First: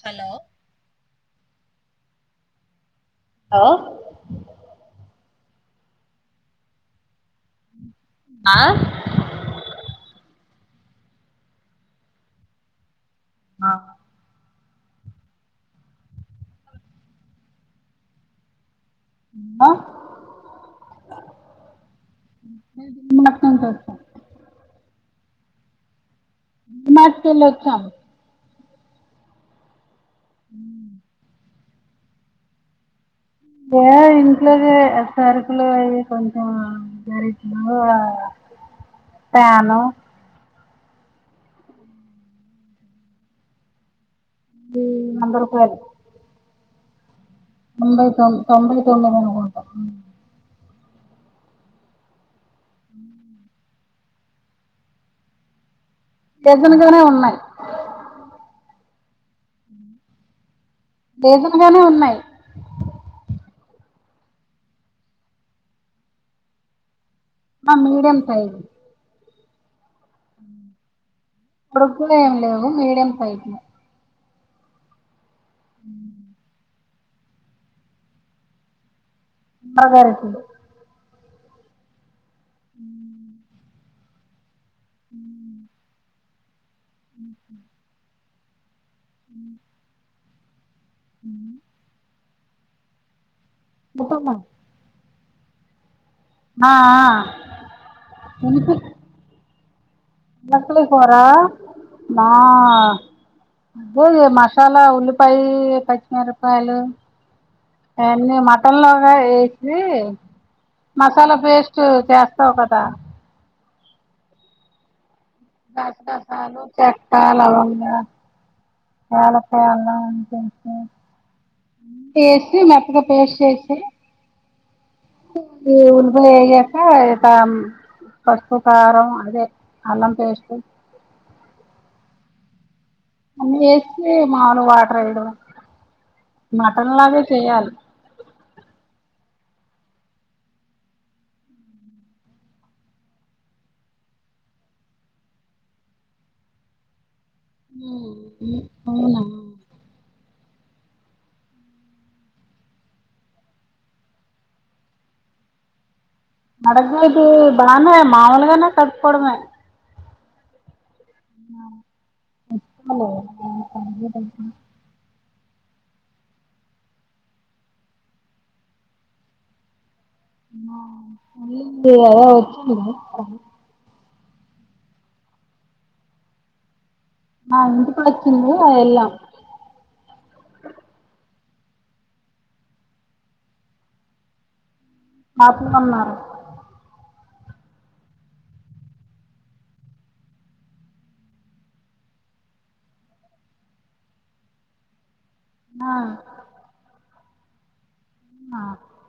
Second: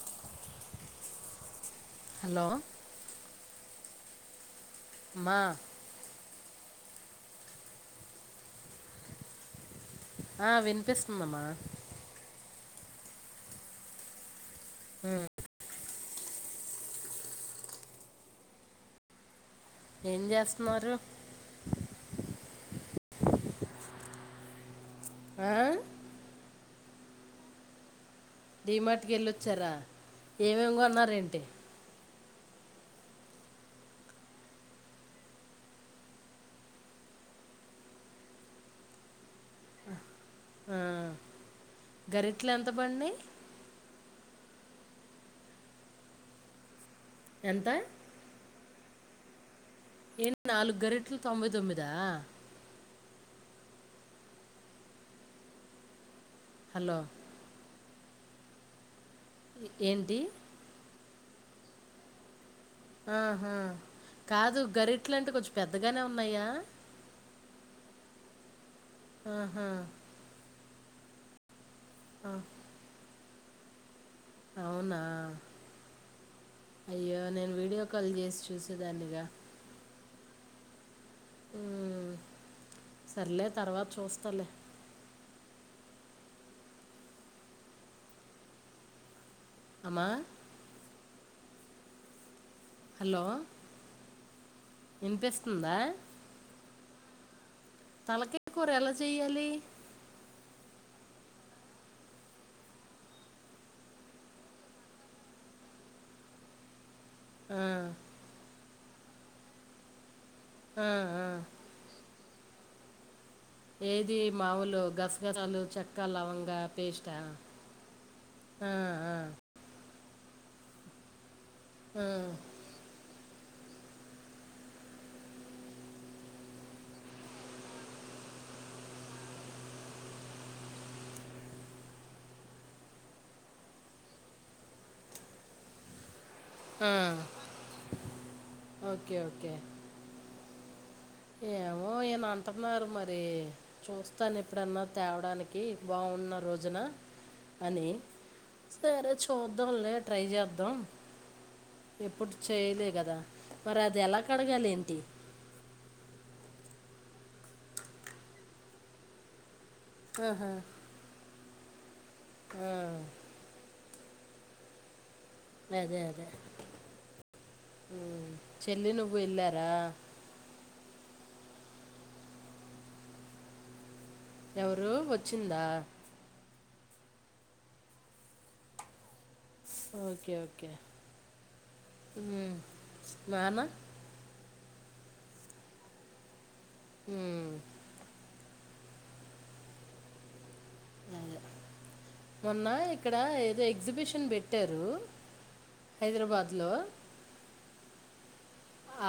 Hello hello హో మా ఆ ఆ వినిపిస్తుందమా ఆ హ ఉ ఆ ఏం చేస్తున్నారు [unintelligible] ఆ మార్చ్ లెక్క డిమార్ట్కి వెళ్ళొచ్చారా ఏమేమి కొన్నారేంటి. ఏ ఇంట్లోగే ఆ సరుకులు అవి కొంచెం గారిట్లు ఆ ప్యాను ఆ గరిట్లు ఎంత పడినాయ్ ఉ వంద రూపాయిలు ఎంత [unintelligible] ఏన్ నాలుగు గరిెట్లు తొంభై తొమ్మిదా హలో డజన్గానే ఉన్నాయ్ ఏ ఏంటి రిజన్గానే ఉన్నాయ్ ఆహా కాదు గరిట్లంటే కొంచెం పెద్దగానే ఉన్నాయా ఆ మీడియం సైజు ఆ హా పోడ్ కున ఎమ్ లేవు మీడియం సైజ లో అవునా హ్మ్ అయ్యో నేన్ వీడియో కాల్ చేస్ చూసేదాన్నిగా బావ్ గార్ వచ్చిండు హ్మ్ సర్లే తర్వాత్ చూస్తాలే హుమ్ అమ్మా హ్మ్ హలో మూపమ్మా ఇన్ పిస్తుందా ఆ ఆ తల కయి కూర ఎలా చెయ్యాలి లక్క లీ [unintelligible] కూరా మా అదేలే మశాలా ఉల్లిపాయల్ పచ్ మిరప్ కాయలు ఆ, ఎన్ని మటన్ లోనే ఎసి ఆ, ఆ. మశాలా పేస్ట్ చేస్తావు కదా ఏది మాముూలు గస్ గస్ గస్ సాలు చెక్క లవంగా ఆ, ఆ, యాలాక అల్లం అం తం త ఆ, [unintelligible] ఎసి మెత్తగా పేస్ట్ చేసి ఊ ఉల్ పాయి ఎగక తామ్ పసుపు కారం అందె అల్లం పేస్ట్ అన్ని ఏశి మాడు [unintelligible] వాట్ర్ రైడు ఆ. మటన్ లాగే చేయాలీ ఓకే ఓకే ఏమో ఈయన అంటున్నారు మరి చూస్తాన్ ఎప్పుడన్న తేవడానికి బాఉం ఉన్న రోజున అని సరే అవునా చూద్దాం లే ట్రై చాద్ దంమ్ ఎపుడ్ చేయలే కదా మరి అది ఎలా కడగాలి ఏంటి అడగొద్దు బానే మామూలుగానే కడుకోడమే ఆహా హా ఆ ఎం జో తెల్ స [unintelligible] అదే అదే మ్మ్ చెల్లి నువ్వు ఎలారా ఆ ఎల్లుం దిగ [unintelligible] వచిండా ఆ ఎవరు వచ్చిందా మా ఇంటి కొచ్చింది అ ఎళ్ళం ఓకే ఓకే హ్మ్ మాన ఆపు అన్నారు హ్మ్ అదే [unintelligible] మొన్న ఇక్కడ ఏదో ఎగ్జిబిషన్ పెట్టారు ఆ హైద్రబాద్ లో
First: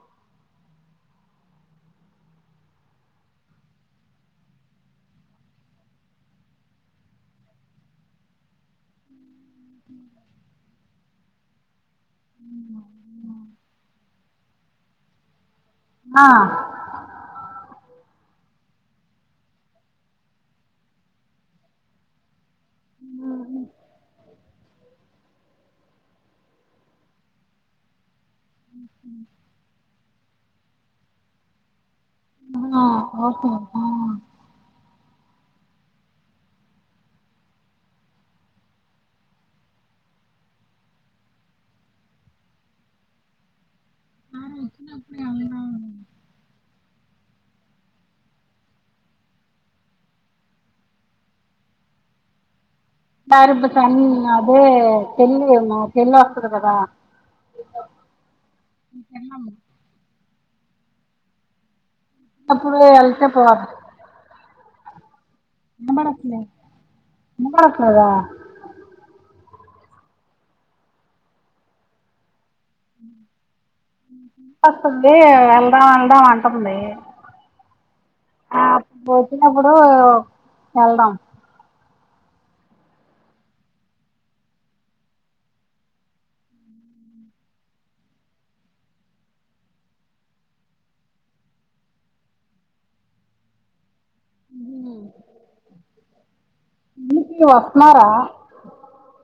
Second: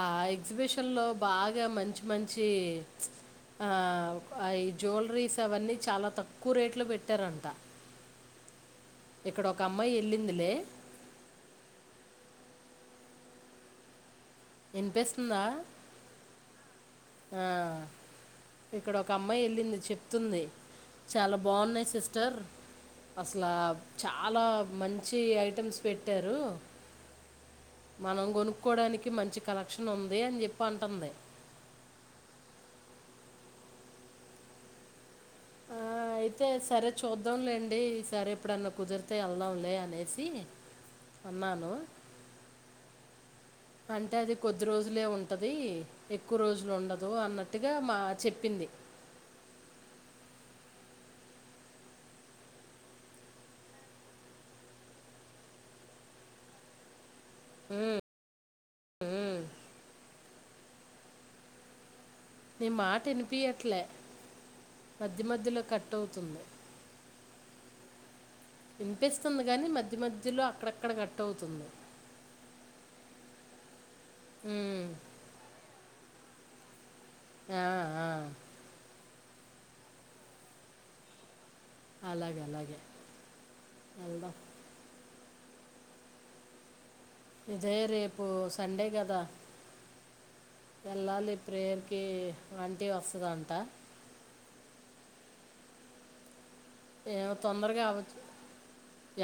ఆ ఎగ్జిబిషన్ లో బాగా మంచి మంచి ఈ చ్ ఆ అ జూల్ రీస్ అవన్నీ చాలా తక్కు రేట్లో పెట్టారంట ఇక్కడోక అమ్మాయి ఎళ్ళిందిలే [unintelligible] ఇన్ పిస్తుందా ఆ ఆ ఇక్కడ ఒక అమ్మాయి ఎళ్ళింది చెప్తుంది చాలా బావున్నాయి సిస్టర్ అసలా చాలా మంచి ఐటెమ్స్ పెట్టారు మనం కొనుక్కోవడానికి మంచి కలెక్షన్ ఉంది అని చెప్పి అంటుంది ఔనా [inaudible] ఆ అయితే సరే చూద్దాంలేండి ఈ సరి ఇప్పుడన్నా కుదిరితే ఎళ్దాం లే అనేసి అన్నాను అంటే అది కొద్ది రోజులే ఉంటది ఎక్కువ రోజులుండ దు అన్నట్టుగా మా చెప్పింది [inaudible] అదే చెల్లి మా చెల్లొస్తది గయదా మీ "ఉమ్, పిన్నమ్మ నీ అప్పుడు మాట ఎలకే పోద్ది వినిపించట్లే మధ్య మధ్యలో కట్ అవుతుంది నాద వినిపిస్తుంది గాని మధ్య మధ్యలో అక్కడక్కడ కట్ అవుతుంది ఊహు ఉమ్, వస్తుంది వెళ్దాం వెళ్దాం అంటుంది ఆ ఆ ఆ వచ్చినప్పుడు వెళ్దాం అలాగే అలాగే వెళ్దాం ఇదే రేపు సండే కదా వెళ్ళాలి ప్రేయర్కి ఆంటీ వస్తదంట ఉ ఏమో ఇంటికి తొందర వస్తున్నారా కావచ్చు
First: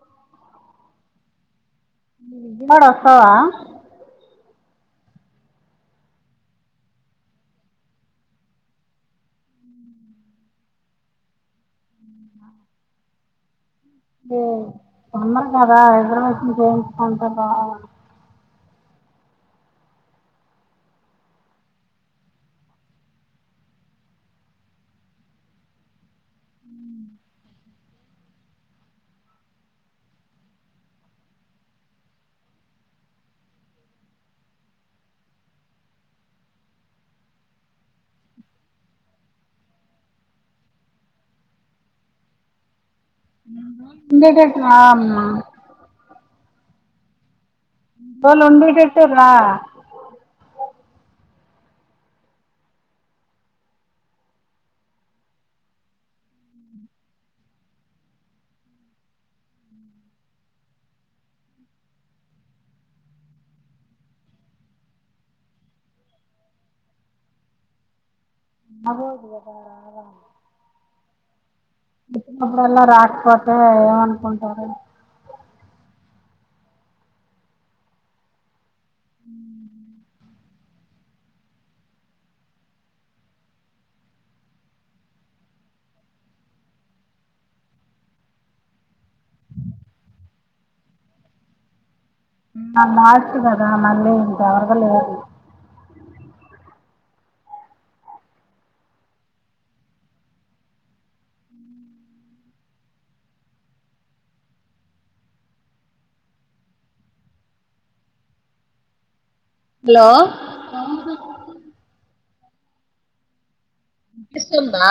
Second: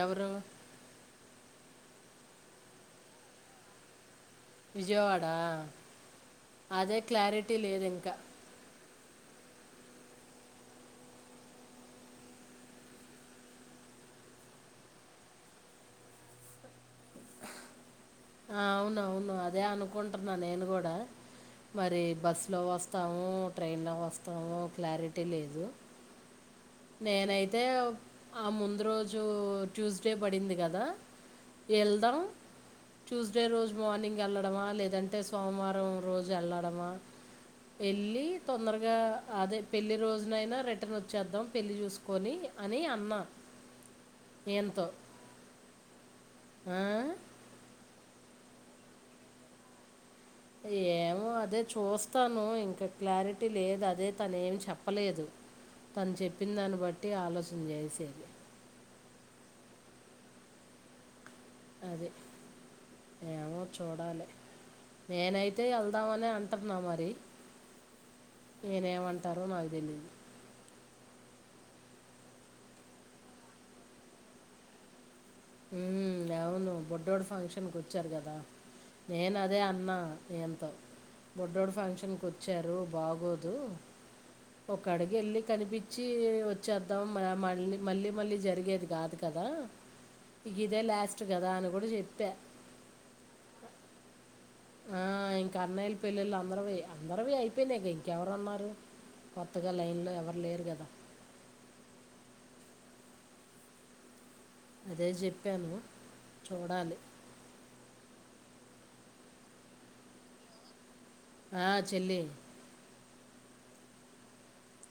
ఎవరు విజయవాడ వస్తావా విజయవాడ అదే క్లారిటీ లేదు ఇంకా ఇదో పండగ కద హైదరాబాద్ ను చేయించుకుంటారు బా ఆ అవునవును అదే అనుకుంటున్నా నేను కూడా మరి బస్సులో వస్తామో ట్రైన్లో వస్తామో క్లారిటీ లేదు నేనైతే ఆ ముందు రోజు ట్యూస్డే పడింది కదా వెళ్దాం ట్యూస్డే రోజు మార్నింగ్ వెళ్లడమా లేదంటే సోమవారం రోజు వెళ్లడమా వెళ్ళి తొందరగా అదే పెళ్లి రోజునైనా రిటర్న్ వచ్చేద్దాం పెళ్ళి చూసుకొని అని అన్నా ఈయనతో [unintelligible] ఆ [unintelligible] రా యే మో అదే చూస్తాను ఇంకా క్లారిటీ లేదు అదే తనేమి చెప్పలేదు తను చెప్పిన దాన్ని బట్టి ఆలోచన చేసేది అదే ఏమో చూడాలి నేనైతే వెళ్దామనే అంటున్నా మరి అవ్వదు ఈయనేమంటారో కదా నాకు తెలీదు [unintelligible] నప్పుడు అల్లా రాకపోతే ఏమనుకుంటారు ఉమ్ అవును బుడ్డోడు ఫంక్షన్ కు వచ్చారు కదా నేను అదే అన్నా ఆయన్తో బుడ్డోడు ఫంక్షన్ కి వచ్చారు బాగోదు ఒక అడుగు వెళ్ళి కనిపిచ్చి వచ్చేద్దాం మనం మళ్ళీ మళ్ళీ జరిగేది కాదుగ దా ఇదే ల్యాస్ట్ కదా అని కూడా చెప్ [unintelligible] ఆ లేరు ఇంక కర్నయిల పెళ్ళిళ్ళ అందరే అందరువి అయిపోయినాక ఇంకెవరు అన్నారు కొత్తగా లైన్లో ఎవరు లేరు కదా అదే చెప్పాను చూడాలి హలో ఆ చెల్లి ఇష్టందా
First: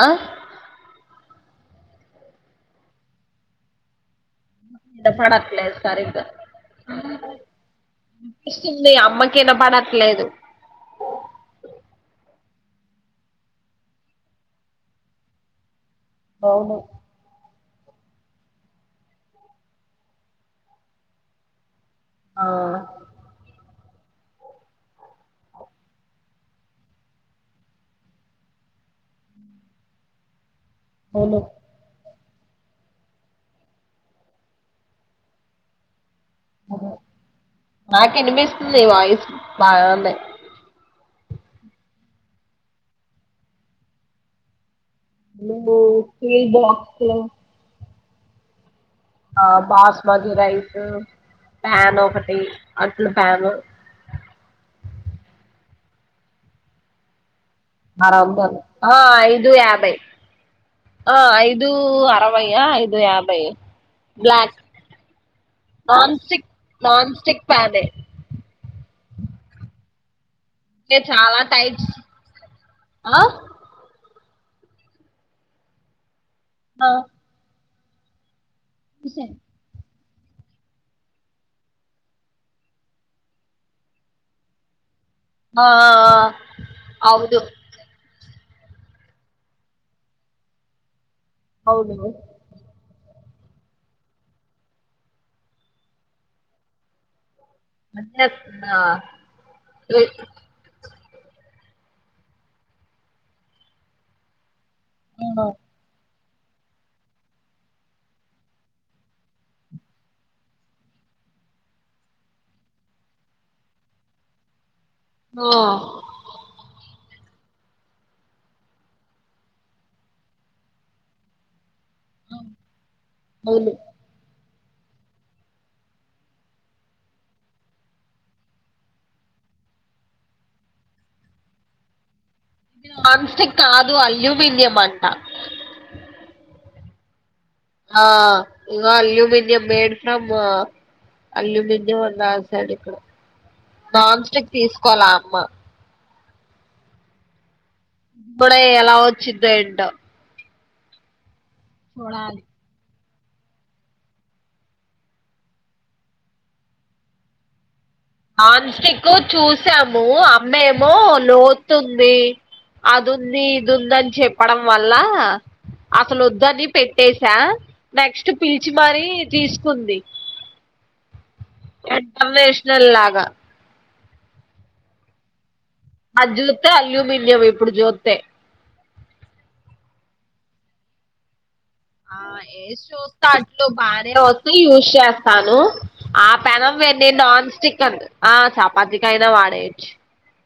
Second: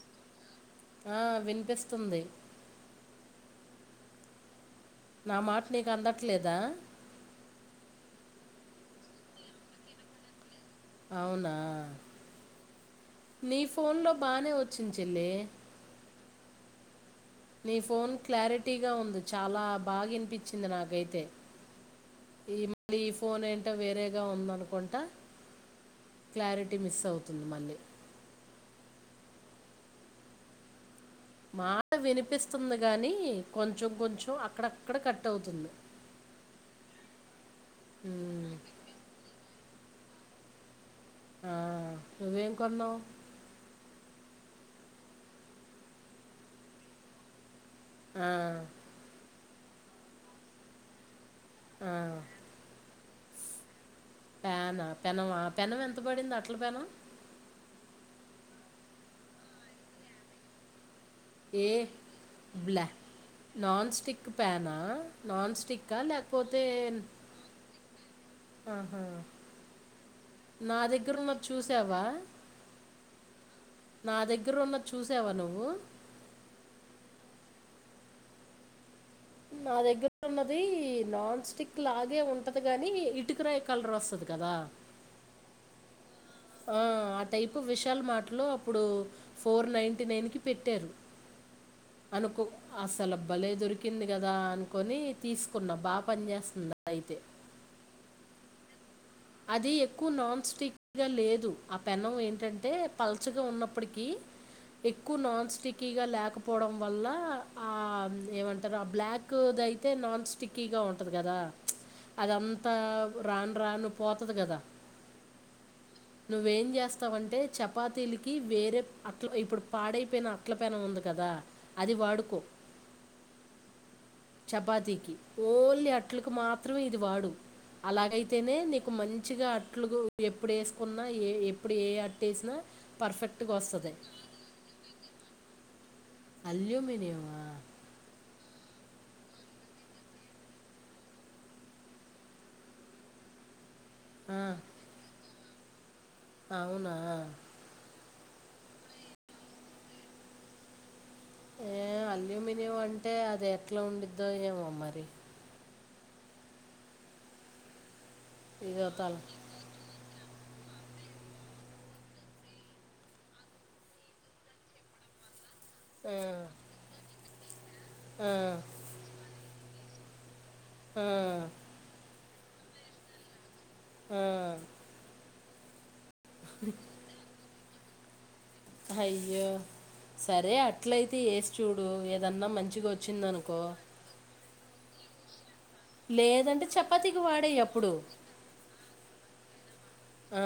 ఆ వినిపిస్తుంది ఇద నా మాట పడకలే నీకు సార్గా అందట్లేదా అపిస్తుంది అమ్మకినా పడట్లేదు అవునా నీ ఫోన్లో బానే వచ్చిన చెల్లి అవును నీ ఫోన్ క్లారిటీగా ఉంది చాలా బాగానిపించింది నాకైతే ఆ ఈ మళ్ళ ఈ ఫోన్ అంట వేరేగా ఉందనుకుంటా క్లారిటీ మిస్ అవుతుంది మళ్ళీ అవును మాడ వినిపి కనిపిస్తుంది గాని కొంచెం కొంచెం అక్కడక్కడ కట్ అవుతుంది అద నాకు ఉమ్, వినిపిస్తుంది వాయిస్ బాగాంది ఆ ఇవేం కొన్నో బాక్స లో ఆ ఆ బాస్మతి రైస్ ప్యాన్ ఆ. ఒకటి అట్ల ప్యాన్ పెనా పెనమా పెనం ఎంత పడింది అట్ల పెన ఆ ఐదు యాభై ఆ ఐదు ఏ అరవైయా బ్లాక్ ఐదు యాభై నన్ స్టిక్ పనా నన్ స్టిక్ నాన్సిక్ నాన్సిక్ పాలెస్ ఆహా నా అ దగ్గర ఉన్నది చవాతాయి చూసావా ఆ నా దగ్గర ఉన్న చూసావా నువ్వు ఆ చూసాను. నా దగ్గ ర్ ఉన్నది నాన్ స్టిక్ లాగే ఉంటది కాగాని ఇటుకరాయ కలర్ వస్తుంది కదా ఆ ఆ ఆ అవును టైపు విశల్ మాటలు అప్పుడు ఫోర్ నైన్టీ నైన్ కి పెట్టారు అవును అనుకు అసలభ భలే దొరికింది కదా అనుకొని తీసుకున్నా బాగా పని చేేస్తుంది అయితే మన్నా అది ఎక్కువ నాన్ స్టిక్ పదిగా లేదు ఆ పెన్నం ఏంటంటే పల్చగా ఉన్నప్పటికీ ఎక్కువ నాన్ స్టికీగా లేక పోవడం వల్ల ఆ ఏమంటారు ఆ బ్లాక్ది అయితే నాన్ స్టిక్కీగా ఉంటంది కదా అదంతా రాను రాను పోతుది కదా హ వస్తాంటే చపాతీలకి వేరే అట్ల ఇప్పుడు పాడైపోయిన అట్ల పెన ఉంది కదా అది వాడుకో అవును చపాతికి ఓలి అట్లలకు మాత్రమే ఇది వాడు అలాగైతేనే నీకు మంచిగా అట్లు ఎప్పుడు వేసుకున్నా ఏ ఎప్పుడు ఏ అట్ ఇ నాన్స్టిక్ కాదు అల్యూమనియంం అంట అల్ మని ఆ ఇ అల్యూమినయం మేడ్ ఫ్రమ్ అల్యూమినియం ఉందా అసలు ఇక్కడ నాన్ ఆ, స్టిక్ తీసుకోవాల అమ్మ అవునా ఇప్పుడే ఎలా వచ్చిందో ఏంటో ఏ చూడాలి అల్యూమినియం అంటే అది ఎట్లా ఉండిద్దో ఏమో మరి ఇదో నాన్స్టిక్ తల చూసాము అమ్మేమో లోతుంది. అదుంది ఇదుందని చెప్పడం వల్ల ఆ, అసలు వద్దని పెట్టేసా ఆ, నెక్స్ట్ పిలిచి మరి తీసు కుంది ఆ సర్వేషనల్లాగా ఆ ఆ జూత్తే అల్యూమనియయం ఇప్పుడు జుత్తే అయ్యో సరే అట్లయితే ఏ ఆ ఏ చూస్తా అట్లు బానే ఉందో యూస్ చేస్తాను. ఆ లేదంటే పెనం వెడిని చపాతీకి వాడే నాన్ అప్పుడు స్టిక్కర్ ఆ చపాతి కైనా అయినా వాడేయచ్చు. ఆ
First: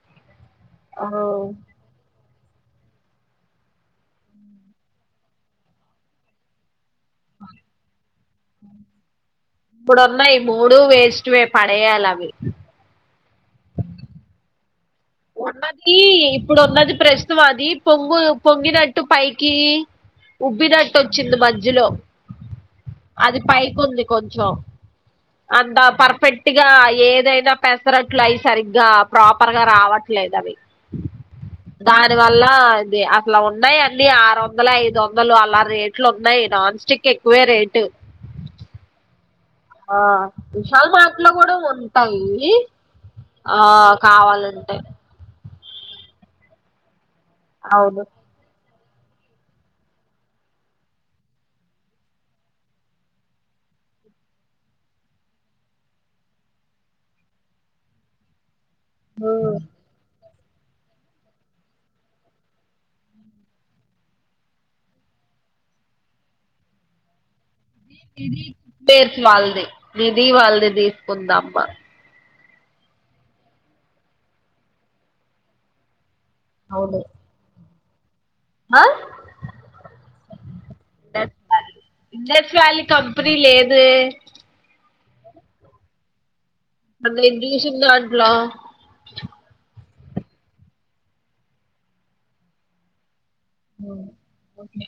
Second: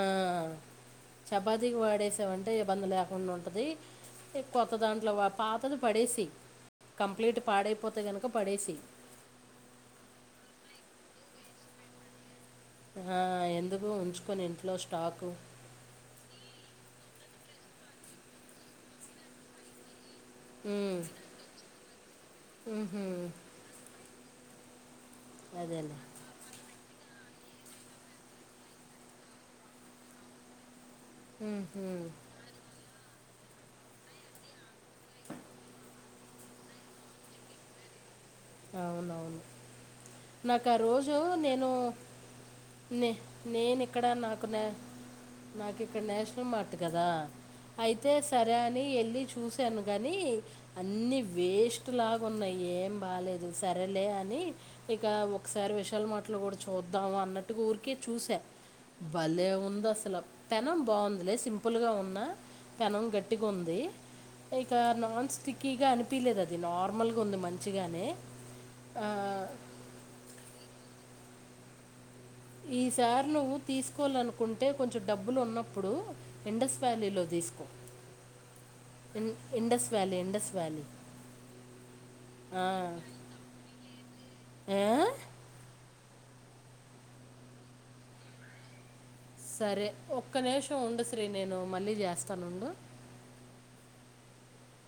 చపాతికి వాడేసావం టే ఇబ్బంది లేకుండా ఉంటది కొత్త దాంట్లో పాతది పడేసి కంప్లీట్ పాడైపోతే గనుక పడేసి ఇప్పుడున్నాయి మూడు వేస్ట్వే పడేయాలి అవి. ఆ ఎందుకు ఉంచుకొని ఇంట్లో స్టాకు. ఉన్నది ఇప్పుడు ఉన్నది ప్రస్నవా అది పొంగు పొంగినట్టు పైకి ఉబ్బినట్టు హ్మ్. వచ్చింది మధ్యలో హుహు. అది పైకి ఉంది కొంచెం. అంత అదేలే. పర్ఫెక్ట్ గా ఏదైనా పెసరట్లు అయి సరిగ్గా ప్రాపర్గా రావట్లేదు అవి. హుహు. దాని వల్ల ఇది అ అట్లా ఉన్నాయి అన్ని ఆరు వందలు, ఐదు వందలు అలా రేట్లు ఉన్నాయి నాన్ స్టిక్ ఎక్కువే రేటు. అవునవును ఆ నాకు ఆ రోజు సల్మాన్ లో కూడా నేను ఉంటంది. నే నేను ఇక్కడ నాకు నా నాకు ఇక్కడ నేషనల్ మార్ట్ కదా అవును అయితే సరే వెళ్ళి చూశాను గాని అన్ని వేస్ట్ లాగాన్నాయి ఏం బాలేదు. సరేలే అని ఇక ముకసారి విషాల్ మార్ట్లో కూడా చూద్దాము అన్నట్టు ఊరికే చూసా భలే ఉమ్. ఉంది అసలు పెనం బావుంది సింపుల్గా ఉన్న పెనం గట్టిగా ఉంది. ఇక నాన్ స్టిక్కీగా అనిపియలేదు అది నార్మల్ గా ఉంది మంచిగానే నిది ఆ, పేర్స్ వాళ్ళది, నిధి వాళ్ళదే తీసుకుందామ్మ. ఈ సారి నువ్వు తీసుకోవాలనుకుంటే కొంచెం డబ్బులు ఉన్నప్పుడు ఇండస్ అవును వ్యాలీలో తీసుకో ఆ ఇ ఇండస్ వ్యాలీ ఇంండస్ వ్యాలీ ఎస్ ఆ. వాళ్లి కంపెనీ లేదే ఏ? అందు ఏబ్రియేషన్ దాంటలా అరే ఒక్క నిమిషం ఉండ శ్రీ నేను మళ్ళీ చేస్తానుండు. ఓ ఓకే